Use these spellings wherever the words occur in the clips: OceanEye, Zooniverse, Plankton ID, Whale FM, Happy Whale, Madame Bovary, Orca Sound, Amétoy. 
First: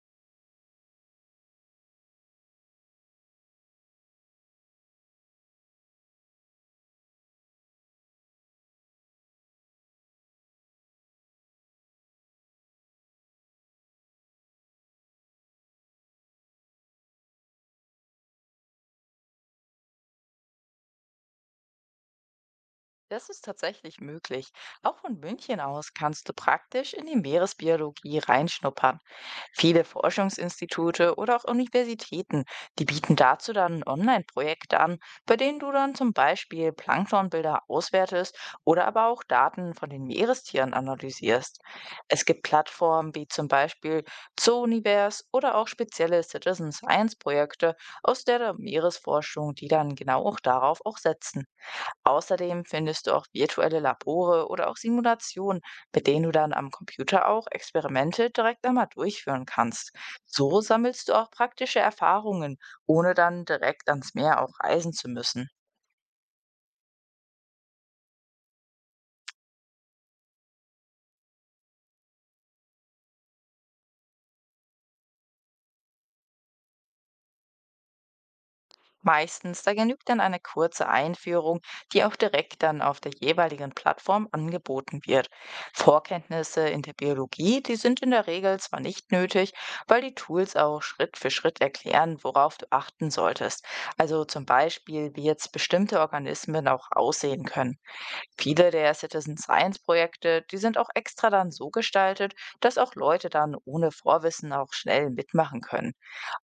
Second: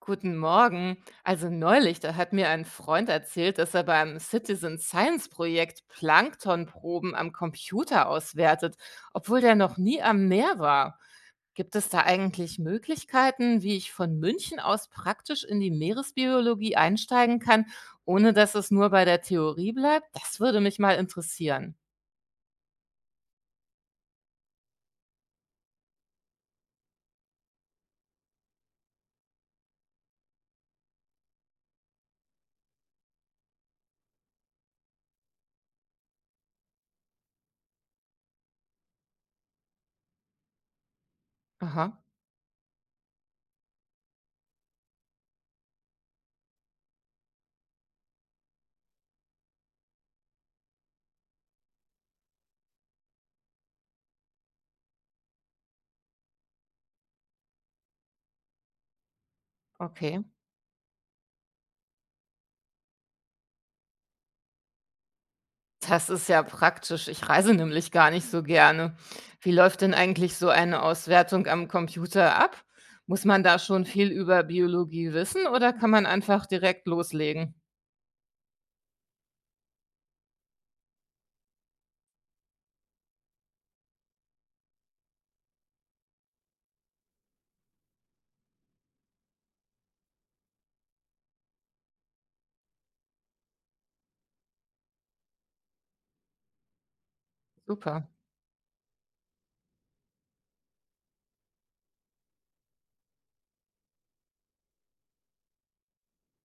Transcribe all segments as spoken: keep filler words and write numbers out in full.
Guten Morgen. Also neulich, da hat mir ein Freund erzählt, dass er beim Citizen Science Projekt Planktonproben am Computer auswertet, obwohl der noch nie am Meer war. Gibt es da eigentlich Möglichkeiten, wie ich von München aus praktisch in die Meeresbiologie einsteigen kann, ohne dass es nur bei der Theorie bleibt? Das würde mich mal interessieren. Das ist tatsächlich möglich. Auch von München aus kannst du praktisch in die Meeresbiologie reinschnuppern. Viele Forschungsinstitute oder auch Universitäten, die bieten dazu dann ein Online-Projekt an, bei denen du dann zum Beispiel Planktonbilder auswertest oder aber auch Daten von den Meerestieren analysierst. Aha, Es gibt Plattformen wie zum Beispiel Zooniverse oder auch spezielle Citizen Science Projekte aus der Meeresforschung, die dann genau auch darauf auch setzen. Außerdem findest du auch virtuelle Labore oder auch Simulationen, mit denen du dann am Computer auch Experimente direkt einmal durchführen kannst. okay. So sammelst du auch praktische Erfahrungen, ohne dann direkt ans Meer auch reisen zu müssen. Das ist ja praktisch. Ich reise nämlich gar nicht so gerne. Wie läuft denn eigentlich so eine Auswertung am Computer ab? Muss man da schon viel über Biologie wissen oder kann man einfach direkt loslegen? Meistens, da genügt dann eine kurze Einführung, die auch direkt dann auf der jeweiligen Plattform angeboten wird. Vorkenntnisse in der Biologie, die sind in der Regel zwar nicht nötig, weil die Tools auch Schritt für Schritt erklären, worauf du achten solltest. Also zum Beispiel, wie jetzt bestimmte Organismen auch aussehen können. Super, Viele der Citizen Science Projekte, die sind auch extra dann so gestaltet, dass auch Leute dann ohne Vorwissen auch schnell mitmachen können.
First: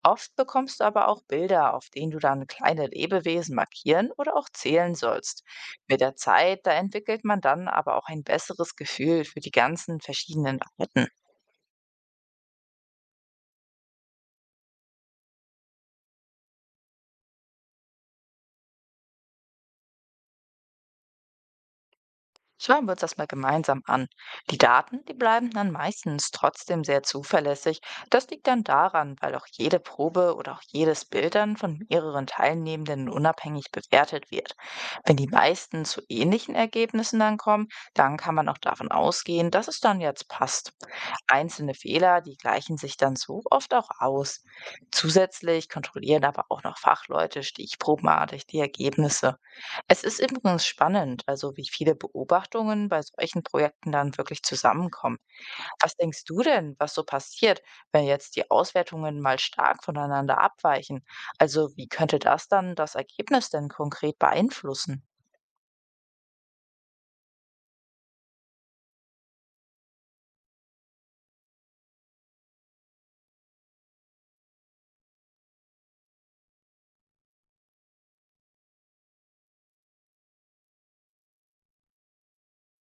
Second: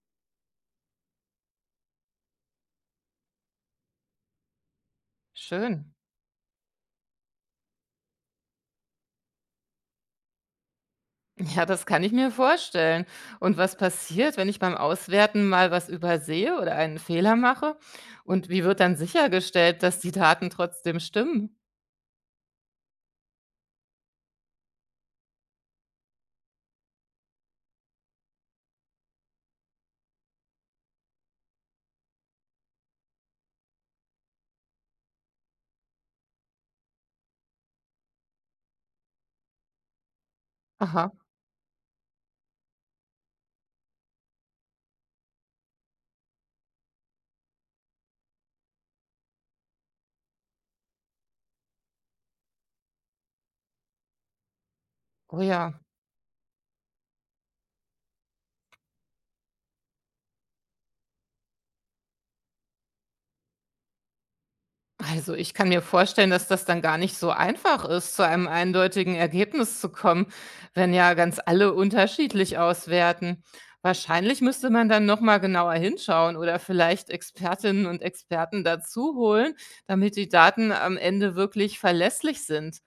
Oft bekommst du aber auch Bilder, auf denen du dann kleine Lebewesen markieren oder auch zählen sollst. schön. Mit der Zeit, da entwickelt man dann aber auch ein besseres Gefühl für die ganzen verschiedenen Arten. Ja, das kann ich mir vorstellen. Und was passiert, wenn ich beim Auswerten mal was übersehe oder einen Fehler mache? Und wie wird dann sichergestellt, dass die Daten trotzdem stimmen? Schauen wir uns das mal gemeinsam an. Die Daten, die bleiben dann meistens trotzdem sehr zuverlässig. Das liegt dann daran, weil auch jede Probe oder auch jedes Bild dann von mehreren Teilnehmenden unabhängig bewertet wird. Wenn die meisten zu ähnlichen Ergebnissen dann kommen, dann kann man auch davon ausgehen, dass es dann jetzt passt. Aha, Einzelne Fehler, die gleichen sich dann so oft auch aus. Zusätzlich kontrollieren aber auch noch Fachleute stichprobenartig die Ergebnisse. Es ist übrigens spannend, also wie viele Beobachtungen bei solchen Projekten dann wirklich zusammenkommen. oh ja. Was denkst du denn, was so passiert, wenn jetzt die Auswertungen mal stark voneinander abweichen? Also wie könnte das dann das Ergebnis denn konkret beeinflussen? Also, ich kann mir vorstellen, dass das dann gar nicht so einfach ist, zu einem eindeutigen Ergebnis zu kommen, wenn ja ganz alle unterschiedlich auswerten. Wahrscheinlich müsste man dann noch mal genauer hinschauen oder vielleicht Expertinnen und Experten dazu holen, damit die Daten am Ende wirklich verlässlich sind.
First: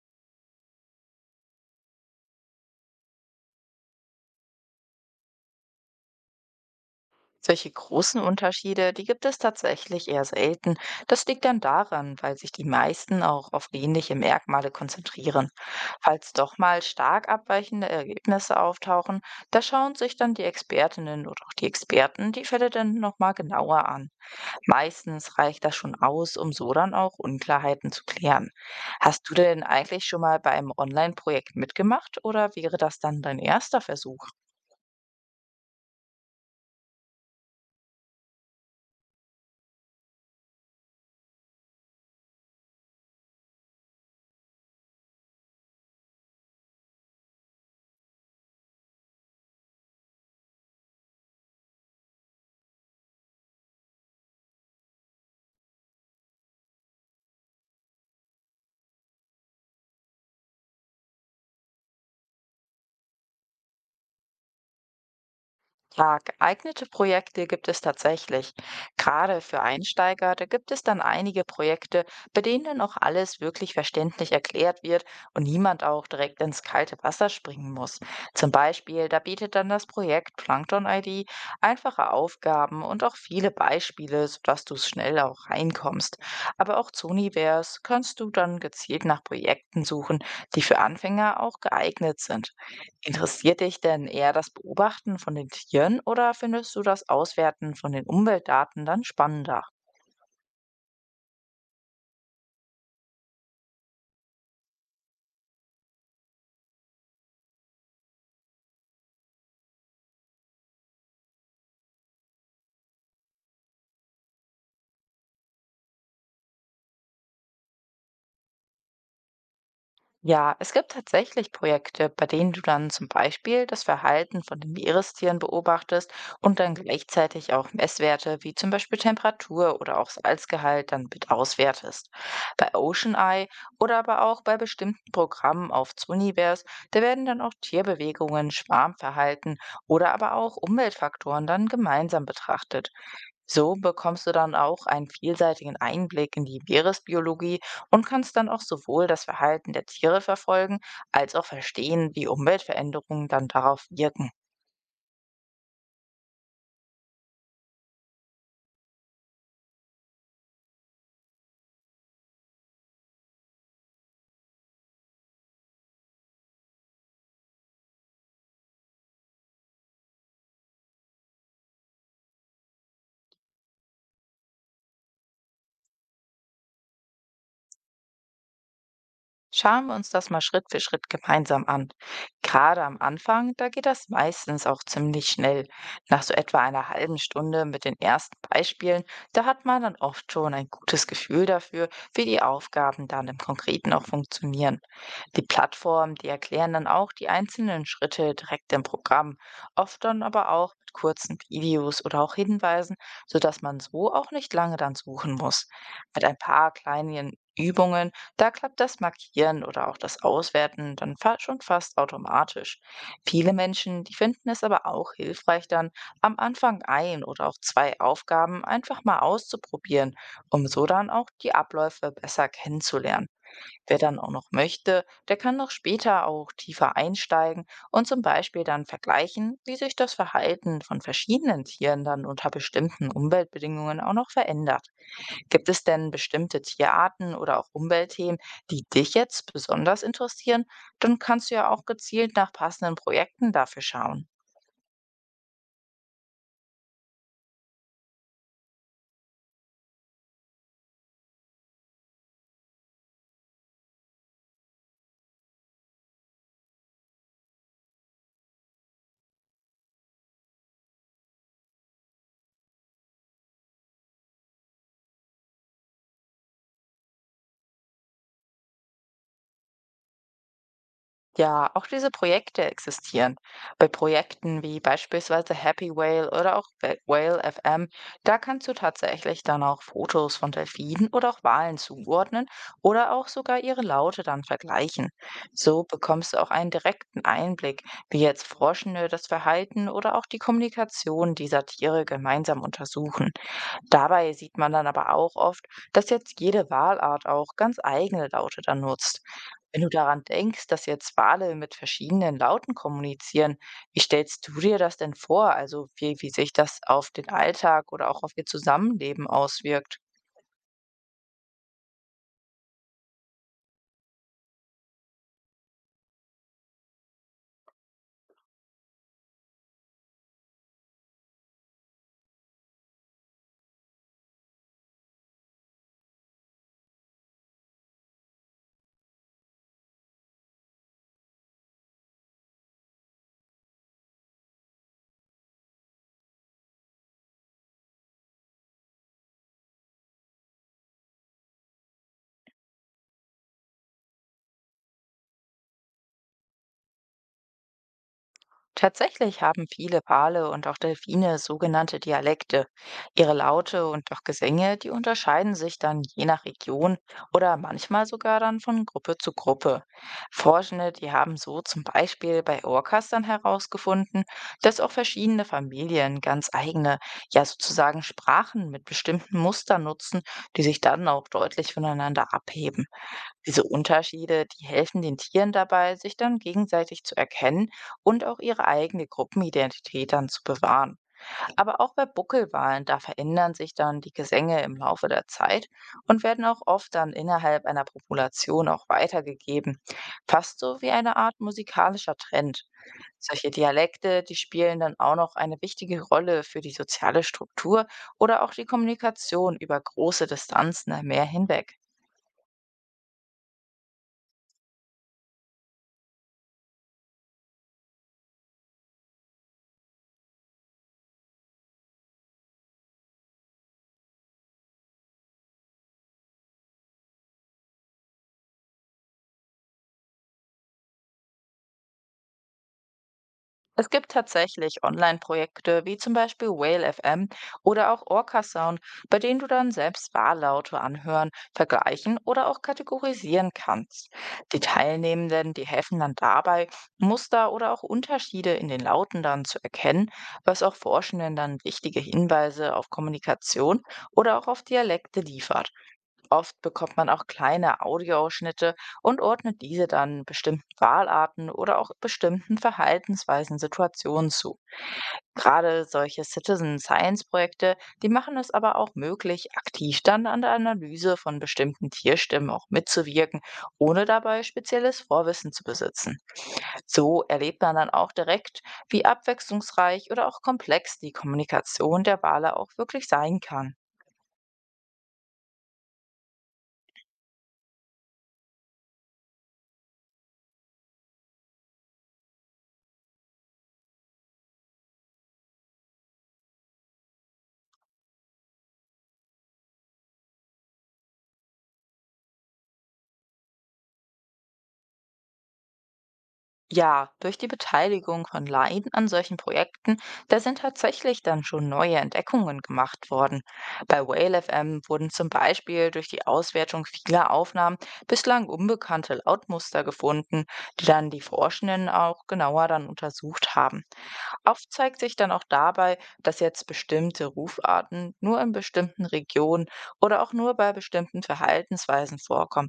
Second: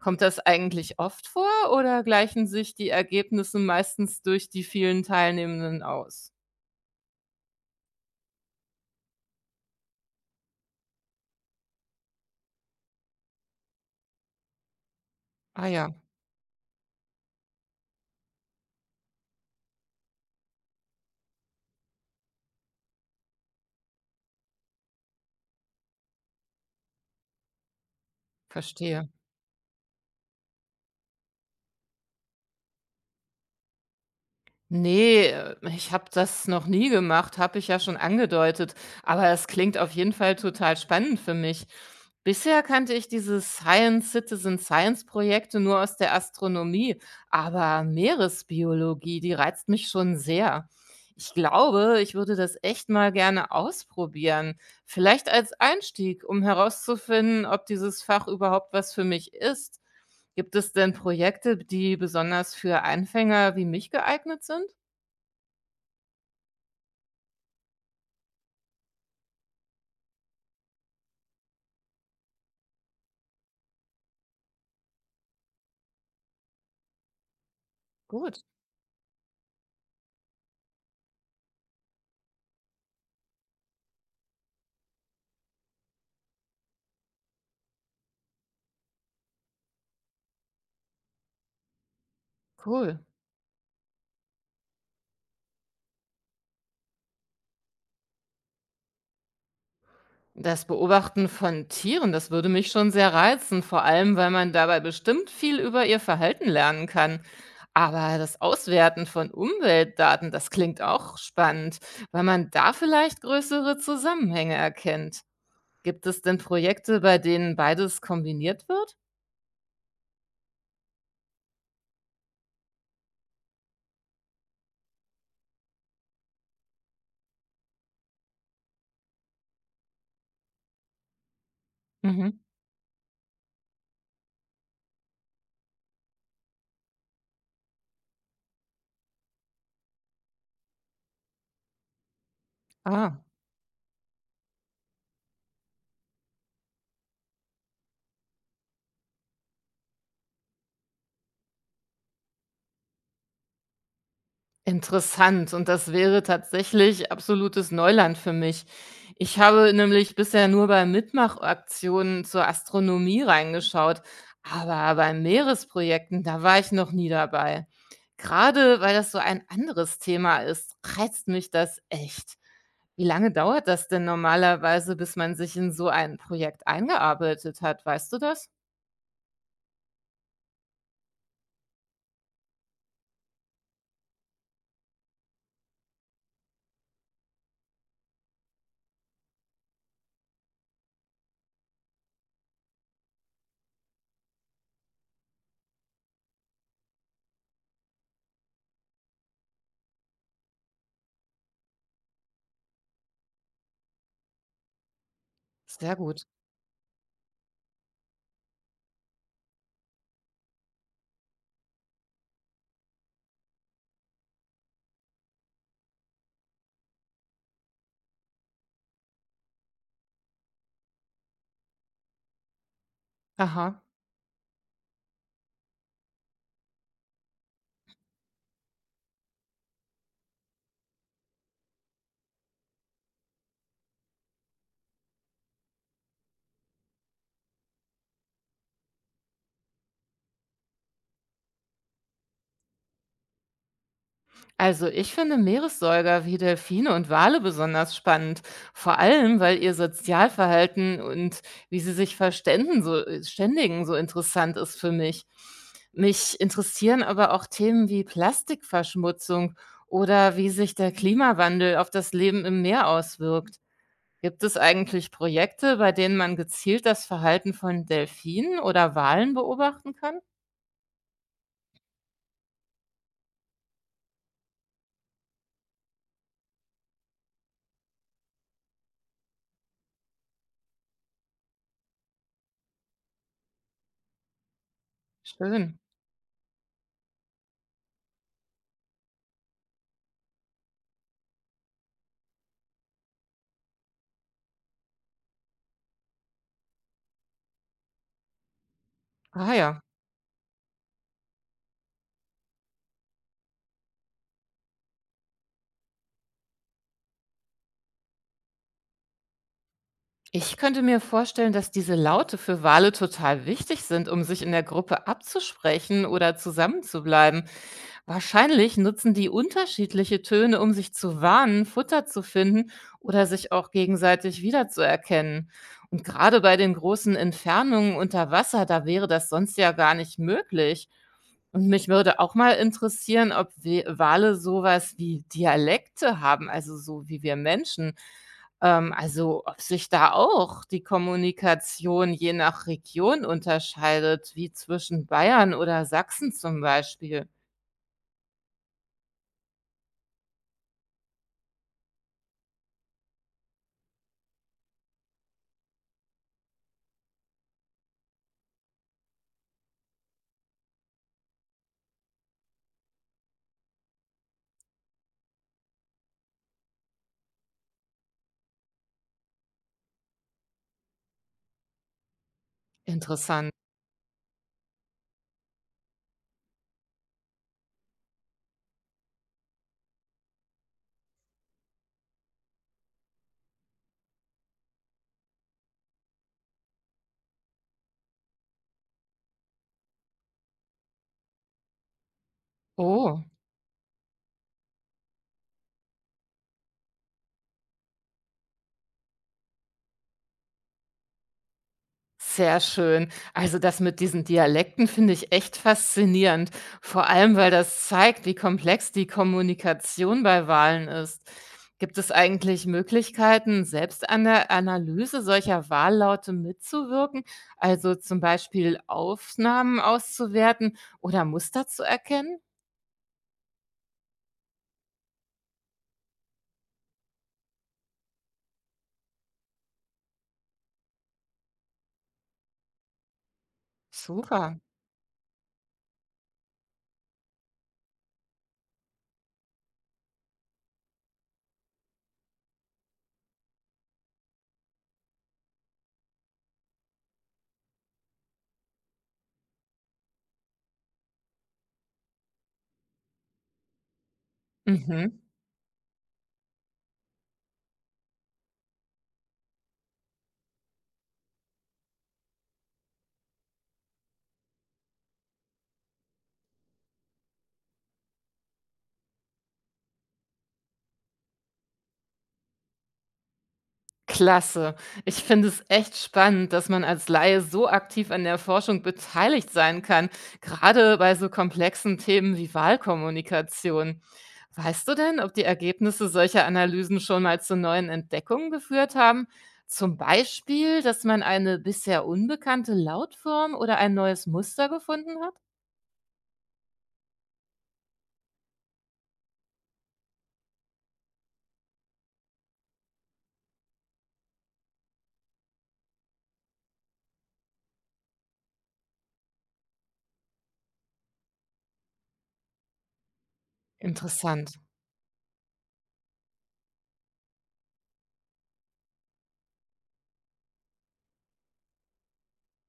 Kommt das eigentlich oft vor oder gleichen sich die Ergebnisse meistens durch die vielen Teilnehmenden aus? Solche großen Unterschiede, die gibt es tatsächlich eher selten. Das liegt dann daran, weil sich die meisten auch auf ähnliche Merkmale konzentrieren. Ah ja, Falls doch mal stark abweichende Ergebnisse auftauchen, da schauen sich dann die Expertinnen oder auch die Experten die Fälle dann nochmal genauer an. Meistens reicht das schon aus, um so dann auch Unklarheiten zu klären. verstehe. Hast du denn eigentlich schon mal bei einem Online-Projekt mitgemacht oder wäre das dann dein erster Versuch? Ne, äh, ich habe das noch nie gemacht, habe ich ja schon angedeutet, aber es klingt auf jeden Fall total spannend für mich. Bisher kannte ich diese Science Citizen Science Projekte nur aus der Astronomie, aber Meeresbiologie, die reizt mich schon sehr. Ich glaube, ich würde das echt mal gerne ausprobieren. Vielleicht als Einstieg, um herauszufinden, ob dieses Fach überhaupt was für mich ist. Gibt es denn Projekte, die besonders für Anfänger wie mich geeignet sind? Ja, geeignete Projekte gibt es tatsächlich. Gerade für Einsteiger, da gibt es dann einige Projekte, bei denen dann auch alles wirklich verständlich erklärt wird und niemand auch direkt ins kalte Wasser springen muss. Gut, Zum Beispiel, da bietet dann das Projekt Plankton I D einfache Aufgaben und auch viele Beispiele, sodass du schnell auch reinkommst. Aber auch zu Univers kannst du dann gezielt nach Projekten suchen, die für Anfänger auch geeignet sind. cool. Interessiert dich denn eher das Beobachten von den Tieren oder findest du das Auswerten von den Umweltdaten dann spannender? Das Beobachten von Tieren, das würde mich schon sehr reizen, vor allem weil man dabei bestimmt viel über ihr Verhalten lernen kann. Aber das Auswerten von Umweltdaten, das klingt auch spannend, weil man da vielleicht größere Zusammenhänge erkennt. Gibt es denn Projekte, bei denen beides kombiniert wird? Ja, es gibt tatsächlich Projekte, bei denen du dann zum Beispiel das Verhalten von den Meerestieren beobachtest und dann gleichzeitig auch Messwerte wie zum Beispiel Temperatur oder auch Salzgehalt dann mit auswertest. Mhm. Bei OceanEye oder aber auch bei bestimmten Programmen auf Zunivers, da werden dann auch Tierbewegungen, Schwarmverhalten oder aber auch Umweltfaktoren dann gemeinsam betrachtet. Ah. So bekommst du dann auch einen vielseitigen Einblick in die Meeresbiologie und kannst dann auch sowohl das Verhalten der Tiere verfolgen, als auch verstehen, wie Umweltveränderungen dann darauf wirken. Interessant, und das wäre tatsächlich absolutes Neuland für mich. Ich habe nämlich bisher nur bei Mitmachaktionen zur Astronomie reingeschaut, aber bei Meeresprojekten, da war ich noch nie dabei. Gerade weil das so ein anderes Thema ist, reizt mich das echt. Wie lange dauert das denn normalerweise, bis man sich in so ein Projekt eingearbeitet hat? Weißt du das? Schauen wir uns das mal Schritt für Schritt gemeinsam an. Gerade am Anfang, da geht das meistens auch ziemlich schnell. Nach so etwa einer halben Stunde mit den ersten Beispielen, da hat man dann oft schon ein gutes Gefühl dafür, wie die Aufgaben dann im Konkreten auch funktionieren. Die Plattformen, die erklären dann auch die einzelnen Schritte direkt im Programm, oft dann aber auch mit kurzen Videos oder auch Hinweisen, sodass man so auch nicht lange dann suchen muss. Sehr Mit gut. ein paar kleinen Übungen da klappt das Markieren oder auch das Auswerten dann fa schon fast automatisch. Viele Menschen, die finden es aber auch hilfreich, dann am Anfang ein oder auch zwei Aufgaben einfach mal auszuprobieren, um so dann auch die Abläufe besser kennenzulernen. Aha. Wer dann auch noch möchte, der kann noch später auch tiefer einsteigen und zum Beispiel dann vergleichen, wie sich das Verhalten von verschiedenen Tieren dann unter bestimmten Umweltbedingungen auch noch verändert. Gibt es denn bestimmte Tierarten oder auch Umweltthemen, die dich jetzt besonders interessieren? Dann kannst du ja auch gezielt nach passenden Projekten dafür schauen. Also ich finde Meeressäuger wie Delfine und Wale besonders spannend, vor allem weil ihr Sozialverhalten und wie sie sich verständen, so, äh, ständigen so interessant ist für mich. Mich interessieren aber auch Themen wie Plastikverschmutzung oder wie sich der Klimawandel auf das Leben im Meer auswirkt. Gibt es eigentlich Projekte, bei denen man gezielt das Verhalten von Delfinen oder Walen beobachten kann? Ja, auch diese Projekte existieren. Bei Projekten wie beispielsweise Happy Whale oder auch Wh- Whale F M, da kannst du tatsächlich dann auch Fotos von Delfinen oder auch Walen zuordnen oder auch sogar ihre Laute dann vergleichen. Schön. So bekommst du auch einen direkten Einblick, wie jetzt Forschende das Verhalten oder auch die Kommunikation dieser Tiere gemeinsam untersuchen. Dabei sieht man dann aber auch oft, dass jetzt jede Walart auch ganz eigene Laute dann nutzt. Ah ja. Wenn du daran denkst, dass jetzt Wale mit verschiedenen Lauten kommunizieren, wie stellst du dir das denn vor? Also wie, wie sich das auf den Alltag oder auch auf ihr Zusammenleben auswirkt? Ich könnte mir vorstellen, dass diese Laute für Wale total wichtig sind, um sich in der Gruppe abzusprechen oder zusammenzubleiben. Wahrscheinlich nutzen die unterschiedliche Töne, um sich zu warnen, Futter zu finden oder sich auch gegenseitig wiederzuerkennen. Und gerade bei den großen Entfernungen unter Wasser, da wäre das sonst ja gar nicht möglich. Und mich würde auch mal interessieren, ob We Wale sowas wie Dialekte haben, also so wie wir Menschen. Ähm, also ob sich da auch die Kommunikation je nach Region unterscheidet, wie zwischen Bayern oder Sachsen zum Beispiel. Tatsächlich haben viele Wale und auch Delfine sogenannte Dialekte. Ihre Laute und auch Gesänge, die unterscheiden sich dann je nach Region oder manchmal sogar dann von Gruppe zu Gruppe. Forschende, die haben so zum Beispiel bei Orcas dann herausgefunden, dass auch verschiedene Familien ganz eigene, ja sozusagen Sprachen mit bestimmten Mustern nutzen, die sich dann auch deutlich voneinander abheben. Interessant. Diese Unterschiede, die helfen den Tieren dabei, sich dann gegenseitig zu erkennen und auch ihre eigene Gruppenidentität dann zu bewahren. Aber auch bei Buckelwalen, da verändern sich dann die Gesänge im Laufe der Zeit und werden auch oft dann innerhalb einer Population auch weitergegeben. Fast so wie eine Art musikalischer Trend. Oh. Solche Dialekte, die spielen dann auch noch eine wichtige Rolle für die soziale Struktur oder auch die Kommunikation über große Distanzen am Meer hinweg. Sehr schön. Also das mit diesen Dialekten finde ich echt faszinierend, vor allem weil das zeigt, wie komplex die Kommunikation bei Wahlen ist. Gibt es eigentlich Möglichkeiten, selbst an der Analyse solcher Wahllaute mitzuwirken, also zum Beispiel Aufnahmen auszuwerten oder Muster zu erkennen? Es gibt tatsächlich Online-Projekte wie zum Beispiel Whale F M oder auch Orca Sound, bei denen du dann selbst Wahllaute anhören, vergleichen oder auch kategorisieren kannst. Super. Die Teilnehmenden, die helfen dann dabei, Muster oder auch Unterschiede in den Lauten dann zu erkennen, was auch Forschenden dann wichtige Hinweise auf Kommunikation oder auch auf Dialekte liefert. Oft bekommt man auch kleine Audioausschnitte und ordnet diese dann bestimmten Wahlarten oder auch bestimmten Verhaltensweisen Situationen zu. Mhm. Gerade solche Citizen Science Projekte, die machen es aber auch möglich, aktiv dann an der Analyse von bestimmten Tierstimmen auch mitzuwirken, ohne dabei spezielles Vorwissen zu besitzen. So erlebt man dann auch direkt, wie abwechslungsreich oder auch komplex die Kommunikation der Wale auch wirklich sein kann. Klasse. Ich finde es echt spannend, dass man als Laie so aktiv an der Forschung beteiligt sein kann, gerade bei so komplexen Themen wie Wahlkommunikation. Weißt du denn, ob die Ergebnisse solcher Analysen schon mal zu neuen Entdeckungen geführt haben? Zum Beispiel, dass man eine bisher unbekannte Lautform oder ein neues Muster gefunden hat? Ja, durch die Beteiligung von Laien an solchen Projekten, da sind tatsächlich dann schon neue Entdeckungen gemacht worden. Bei Whale F M wurden zum Beispiel durch die Auswertung vieler Aufnahmen bislang unbekannte Lautmuster gefunden, die dann die Forschenden auch genauer dann untersucht haben. Interessant. Oft zeigt sich dann auch dabei, dass jetzt bestimmte Rufarten nur in bestimmten Regionen oder auch nur bei bestimmten Verhaltensweisen vorkommen.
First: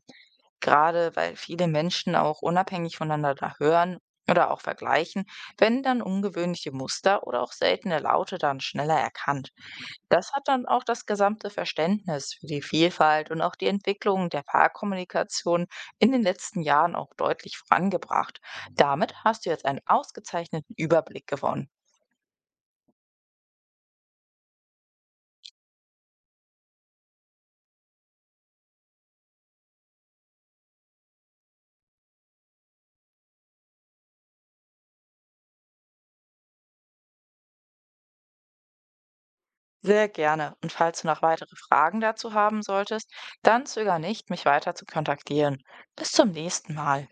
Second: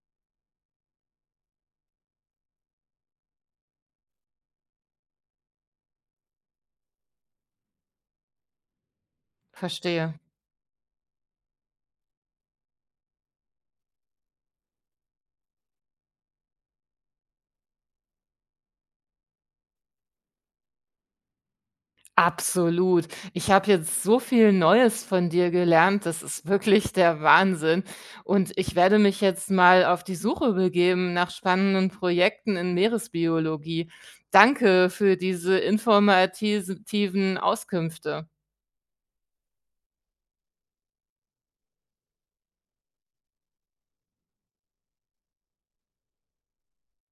Gerade weil viele Menschen auch unabhängig voneinander da hören oder auch vergleichen, werden dann ungewöhnliche Muster oder auch seltene Laute dann schneller erkannt. Verstehe. Das hat dann auch das gesamte Verständnis für die Vielfalt und auch die Entwicklung der Paarkommunikation in den letzten Jahren auch deutlich vorangebracht. Damit hast du jetzt einen ausgezeichneten Überblick gewonnen. Absolut. Ich habe jetzt so viel Neues von dir gelernt. Das ist wirklich der Wahnsinn. Und ich werde mich jetzt mal auf die Suche begeben nach spannenden Projekten in Meeresbiologie. Danke für diese informativen Auskünfte. Sehr gerne. Und falls du noch weitere Fragen dazu haben solltest, dann zöger nicht, mich weiter zu kontaktieren. Bis zum nächsten Mal.